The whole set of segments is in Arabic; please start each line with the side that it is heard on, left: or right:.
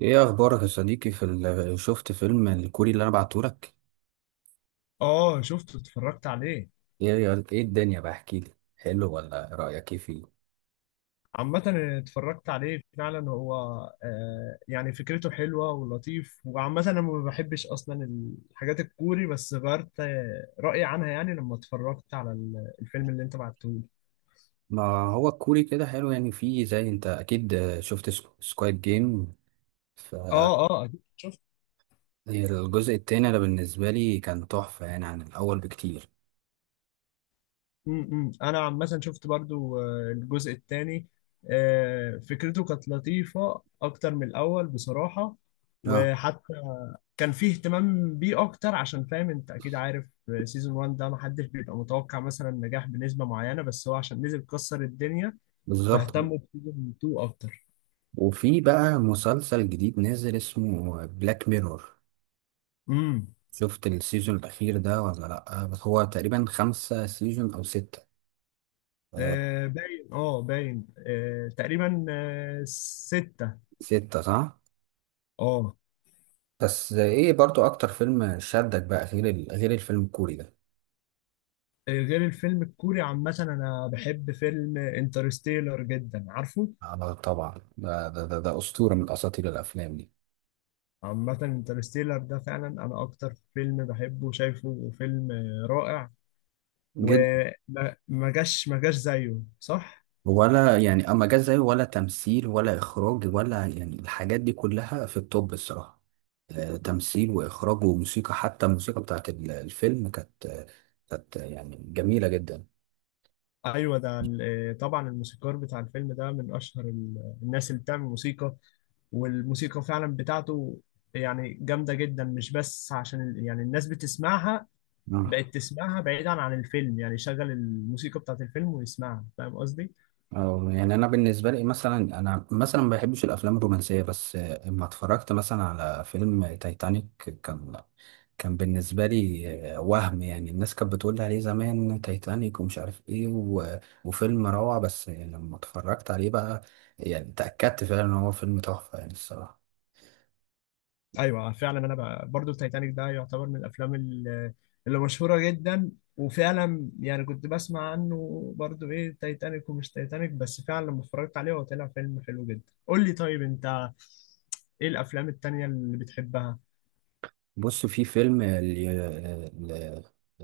right: ايه اخبارك يا صديقي؟ شفت فيلم الكوري اللي انا بعتهولك؟
left: اه شفته اتفرجت عليه.
right: ايه ايه، الدنيا بقى احكي لي، حلو ولا رايك ايه فيه؟
left: عامة اتفرجت عليه فعلا. هو آه يعني فكرته حلوة ولطيف، وعامة انا ما بحبش اصلا الحاجات الكوري، بس غيرت رأيي عنها يعني لما اتفرجت على الفيلم اللي انت بعته لي.
right: ما هو الكوري كده حلو، يعني فيه زي انت اكيد. شفت سكواد جيم؟ ف
left: اه أكيد شفت.
right: الجزء التاني ده بالنسبه لي كان تحفه يعني عن الاول بكتير.
left: م -م. انا عامة شفت برضو الجزء الثاني. آه، فكرته كانت لطيفة اكتر من الاول بصراحة.
right: اه،
left: وحتى كان فيه اهتمام بيه اكتر، عشان فاهم انت اكيد عارف سيزون 1 ده محدش بيبقى متوقع مثلا نجاح بنسبة معينة، بس هو عشان نزل كسر الدنيا،
right: بالظبط.
left: فاهتموا بسيزون 2 اكتر.
right: وفي بقى مسلسل جديد نازل اسمه بلاك ميرور.
left: امم
right: شفت السيزون الاخير ده ولا لا؟ بس هو تقريبا خمسة سيزون او ستة. آه،
left: آه باين، اه باين تقريبا آه ستة.
right: ستة، صح.
left: اه.
right: بس ايه برضو اكتر فيلم شدك بقى غير غير الفيلم الكوري ده؟
left: غير الفيلم الكوري، عامة انا بحب فيلم انترستيلر جدا عارفه.
right: آه، طبعا، ده اسطوره من اساطير الافلام دي.
left: عامة انترستيلر ده فعلا انا اكتر فيلم بحبه، شايفه فيلم رائع.
right: جد،
left: وما ما جاش ما جاش زيه، صح؟
right: ولا يعني اما جه زيه، ولا تمثيل ولا اخراج، ولا يعني الحاجات دي كلها في التوب الصراحه. آه، تمثيل واخراج وموسيقى، حتى الموسيقى بتاعت الفيلم كانت يعني جميله جدا.
left: ايوه ده ال- طبعا الموسيقار بتاع الفيلم ده من اشهر ال- الناس اللي بتعمل موسيقى والموسيقى فعلا بتاعته يعني جامده جدا مش بس عشان ال- يعني الناس بتسمعها
right: آه.
left: بقت تسمعها بعيدا عن الفيلم يعني شغل الموسيقى بتاعت الفيلم ويسمعها فاهم قصدي؟
right: يعني انا بالنسبه لي مثلا، انا مثلا ما بحبش الافلام الرومانسيه، بس لما اتفرجت مثلا على فيلم تايتانيك، كان كان بالنسبة لي وهم. يعني الناس كانت بتقول لي عليه زمان، تايتانيك ومش عارف ايه وفيلم روعة، بس يعني لما اتفرجت عليه بقى يعني تأكدت فعلا ان هو فيلم تحفة يعني الصراحة.
left: ايوه فعلا. انا بقى برضو تايتانيك ده يعتبر من الافلام اللي مشهوره جدا. وفعلا يعني كنت بسمع عنه برضو ايه تايتانيك ومش تايتانيك، بس فعلا لما اتفرجت عليه هو طلع فيلم حلو جدا. قول لي طيب انت ايه الافلام التانية اللي بتحبها؟
right: بص، في فيلم ال...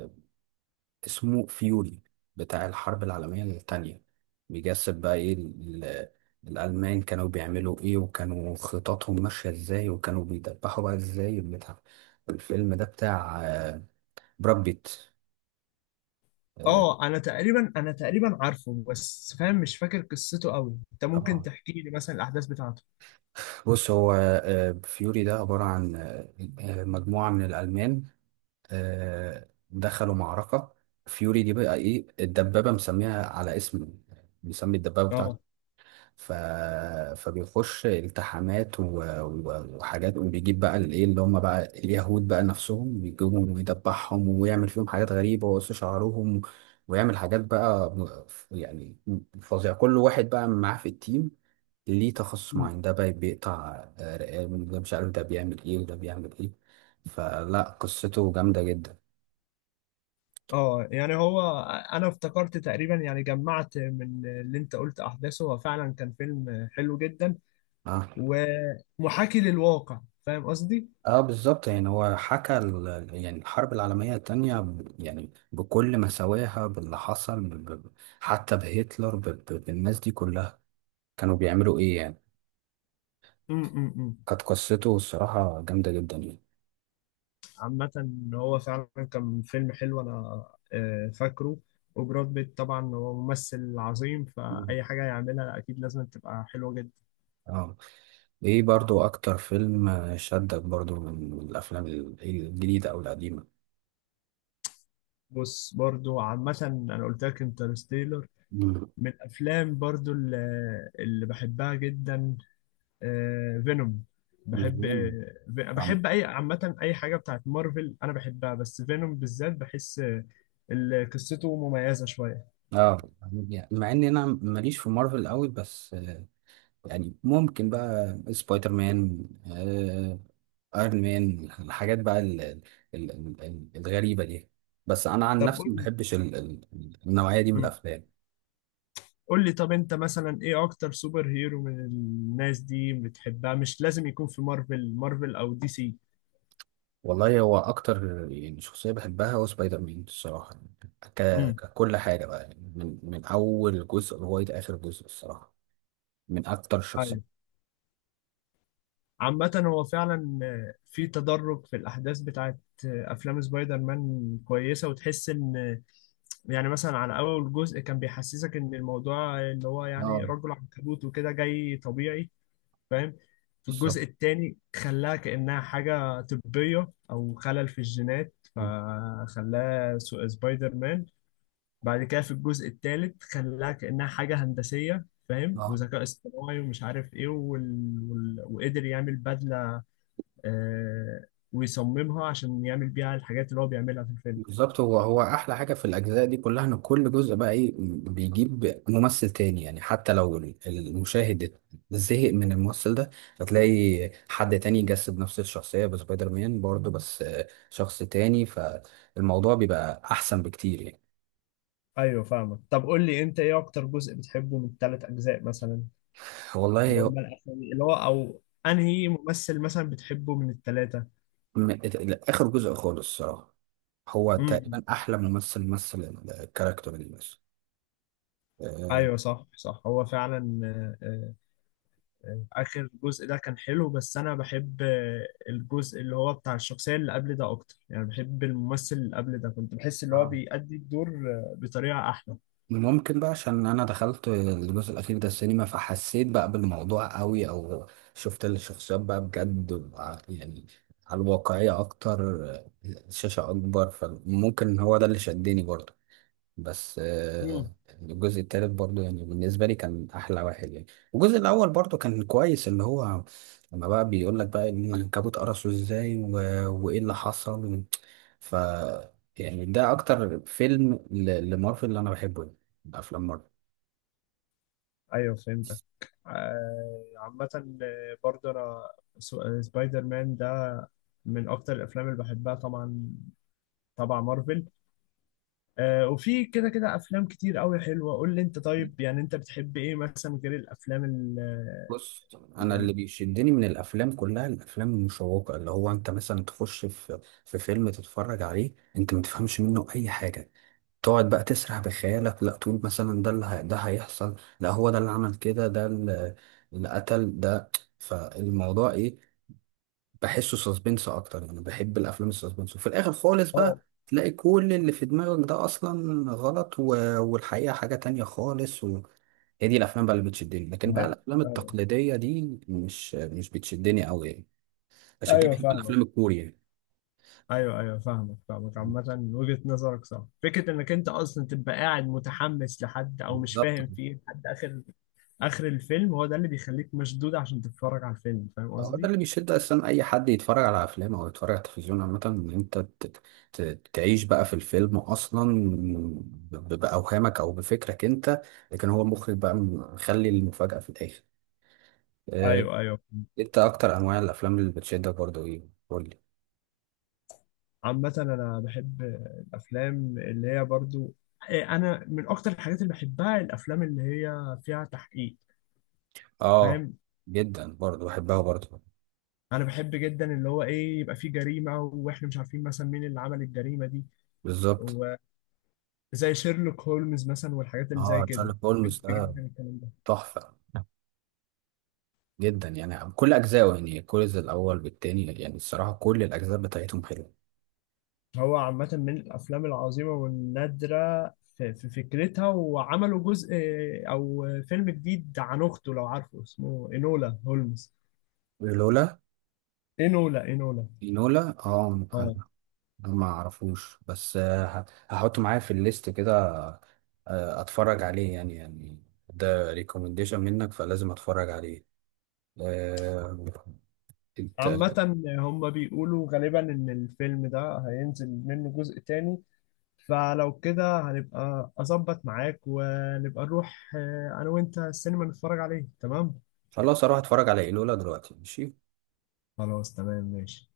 right: ال- اسمه فيوري، بتاع الحرب العالمية التانية، بيجسد بقى ايه الألمان كانوا بيعملوا ايه، وكانوا خططهم ماشية ازاي، وكانوا بيدبحوا بقى ازاي البتاع. الفيلم ده بتاع براد بيت.
left: اه انا تقريبا، عارفه بس فاهم مش فاكر قصته قوي، انت ممكن
right: اه،
left: تحكي لي مثلا الاحداث بتاعته؟
right: بص، هو فيوري ده عبارة عن مجموعة من الألمان دخلوا معركة. فيوري دي بقى إيه؟ الدبابة، مسميها على اسم، مسمي الدبابة بتاعته.
left: اه.
right: ف... فبيخش التحامات وحاجات، وبيجيب بقى الايه، اللي هم بقى اليهود بقى نفسهم، بيجيبهم ويدبحهم ويعمل فيهم حاجات غريبة ويقص شعرهم، ويعمل حاجات يعني فظيعة. كل واحد بقى معاه في التيم ليه تخصص
left: مم.
right: معين، ده بقى بيقطع رقاب، ده مش عارف ده بيعمل ايه وده بيعمل ايه. فلا، قصته جامدة جدا.
left: اه يعني هو انا افتكرت تقريبا، يعني جمعت من اللي انت قلت احداثه، هو فعلا كان فيلم حلو جدا
right: اه،
left: ومحاكي للواقع، فاهم قصدي؟
right: اه، بالظبط. يعني هو حكى يعني الحرب العالمية التانية يعني بكل مساواها باللي حصل، حتى بهتلر، بالناس دي كلها كانوا بيعملوا ايه يعني.
left: مم، مم، مم.
right: كانت قصته الصراحة جامدة جدا يعني.
left: عامة هو فعلا كان فيلم حلو، انا فاكره. وبراد بيت طبعا هو ممثل عظيم،
right: مم.
left: فأي حاجة يعملها أكيد لازم تبقى حلوة جدا.
right: اه. ايه برضو اكتر فيلم شدك برضو من الافلام الجديدة او القديمة؟
left: بص برضو عامة أنا قلت لك انترستيلر
right: مم.
left: من الأفلام برضو اللي بحبها جدا. فينوم، بحب
right: الفيلم، طبعاً.
left: أي عامة أي حاجة بتاعت مارفل أنا بحبها، بس فينوم بالذات بحس اللي قصته مميزة شوية.
right: اه، يعني مع ان انا ماليش في مارفل قوي، بس يعني ممكن بقى سبايدر مان، ايرون مان، الحاجات بقى الغريبه دي. بس انا عن
left: طب
right: نفسي
left: قول
right: ما
left: لي.
right: بحبش ال ال النوعيه دي من
left: مم.
right: الافلام.
left: قول لي طب أنت مثلا إيه أكتر سوبر هيرو من الناس دي بتحبها؟ مش لازم يكون في مارفل أو دي سي.
right: والله هو اكتر يعني شخصيه بحبها هو سبايدر مان الصراحه. ك
left: امم
right: ككل حاجه بقى، يعني من اول جزء لغايه اخر جزء الصراحه، من اكتر الشخصيات.
left: عامة هو فعلا آه، في تدرج في الأحداث بتاعت أفلام سبايدر مان كويسة، وتحس إن يعني مثلا على أول جزء كان بيحسسك إن الموضوع اللي هو يعني
right: اه،
left: رجل عنكبوت وكده جاي طبيعي، فاهم؟ في
right: بالظبط.
left: الجزء التاني خلاها كأنها حاجة طبية أو خلل في الجينات، فخلاها سبايدر مان. بعد كده في الجزء التالت خلاها كأنها حاجة هندسية، فاهم،
right: اه،
left: وذكاء اصطناعي ومش عارف ايه وقدر يعمل بدلة آه، ويصممها عشان يعمل بيها الحاجات اللي هو بيعملها في الفيلم.
right: بالظبط، هو احلى حاجه في الاجزاء دي كلها ان كل جزء بقى ايه بيجيب ممثل تاني، يعني حتى لو المشاهد زهق من الممثل ده هتلاقي حد تاني يجسد نفس الشخصيه بسبايدر مان برضه، بس شخص تاني، فالموضوع بيبقى احسن بكتير يعني.
left: ايوه فاهمك. طب قول لي انت ايه اكتر جزء بتحبه من الثلاث اجزاء مثلا،
right: والله
left: اللي
right: هو-
left: هم الاسامي اللي هو، او انهي ممثل مثلا بتحبه من الثلاثه؟
right: م- اخر جزء خالص الصراحه، هو
left: امم.
right: تقريبا احلى ممثل مثل الكاركتر اللي،
left: ايوه صح صح. هو فعلا اخر جزء ده كان حلو، بس انا بحب الجزء اللي هو بتاع الشخصيه اللي قبل ده اكتر. يعني بحب الممثل اللي قبل ده، كنت بحس اللي هو
right: بس
left: بيأدي الدور بطريقه احلى.
right: ممكن بقى عشان انا دخلت الجزء الاخير ده السينما، فحسيت بقى بالموضوع قوي، او شفت الشخصيات بقى بجد يعني على الواقعية اكتر، الشاشة اكبر، فممكن هو ده اللي شدني برضه. بس
left: مم.
right: الجزء التالت برضو يعني بالنسبة لي كان أحلى واحد يعني. الجزء الأول برضو كان كويس، اللي هو لما بقى بيقول لك بقى إن العنكبوت قرصه إزاي وإيه اللي حصل. ف يعني ده أكتر فيلم لمارفل اللي أنا بحبه، يعني أفلام مارفل.
left: ايوه فهمتك. عامة برضه انا سبايدر مان ده من اكتر الافلام اللي بحبها طبعا. طبعا مارفل وفي كده كده افلام كتير قوي حلوة. قول لي انت طيب، يعني انت بتحب ايه مثلا غير الافلام
right: بص، أنا اللي
left: يعني؟
right: بيشدني من الأفلام كلها الأفلام المشوقة، اللي هو أنت مثلا تخش في في فيلم تتفرج عليه أنت ما تفهمش منه أي حاجة، تقعد بقى تسرح بخيالك، لا تقول مثلا ده ده هيحصل، لا هو ده اللي عمل كده، ده اللي قتل ده، فالموضوع ايه. بحسه سسبنس اكتر، يعني بحب الافلام السسبنس، وفي الاخر خالص بقى
left: اه.
right: تلاقي كل اللي في دماغك ده اصلا غلط، والحقيقة حاجة تانية خالص. وهي دي الافلام بقى اللي بتشدني، لكن بقى
left: ايوه
right: الافلام
left: ايوه.
right: التقليدية دي مش بتشدني قوي يعني. عشان كده
left: أيوة،
right: بحب
left: فاهمك.
right: الافلام الكورية.
left: ايوه ايوه، فاهمك فاهمك. عامة وجهة نظرك صح، فكرة انك انت اصلا تبقى قاعد متحمس لحد او مش
right: بالظبط،
left: فاهم فيه لحد اخر اخر الفيلم، هو ده اللي بيخليك مشدود عشان تتفرج على الفيلم، فاهم
right: هو ده
left: قصدي؟
right: اللي بيشد اصلا اي حد يتفرج على افلام او يتفرج على التلفزيون عامه، ان انت تعيش بقى في الفيلم اصلا باوهامك او بفكرك انت، لكن هو المخرج بقى مخلي المفاجاه في الاخر. آه،
left: ايوه ايوه.
right: انت اكتر انواع الافلام اللي بتشدك برضو ايه؟ قول لي.
left: عامة انا بحب الافلام اللي هي برضو إيه، انا من اكتر الحاجات اللي بحبها الافلام اللي هي فيها تحقيق،
right: اه،
left: فاهم؟
right: جدا، برضو بحبها برضو.
left: انا بحب جدا اللي هو ايه، يبقى فيه جريمة واحنا مش عارفين مثلا مين اللي عمل الجريمة دي،
right: بالظبط.
left: وزي شيرلوك هولمز مثلا والحاجات اللي زي
right: اه،
left: كده.
right: شارلوك
left: بحب
right: هولمز ده
left: جدا الكلام ده.
right: تحفه جدا يعني، كل اجزائه، يعني كل الاول بالتاني يعني الصراحه، كل الاجزاء بتاعتهم حلوه.
left: هو عامة من الافلام العظيمة والنادرة في فكرتها. وعملوا جزء او فيلم جديد عن اخته، لو عارفه، اسمه انولا هولمز.
right: لولا
left: انولا.
right: لولا اه.
left: اه.
right: ما اعرفوش، بس هحطه معايا في الليست كده، اتفرج عليه، يعني ده ريكومنديشن منك فلازم اتفرج عليه. آه، انت،
left: عامة هم بيقولوا غالبا إن الفيلم ده هينزل منه جزء تاني، فلو كده هنبقى أظبط معاك ونبقى نروح أنا وأنت السينما نتفرج عليه، تمام؟
right: خلاص، اروح اتفرج على ايلولا دلوقتي، ماشي.
left: خلاص تمام ماشي.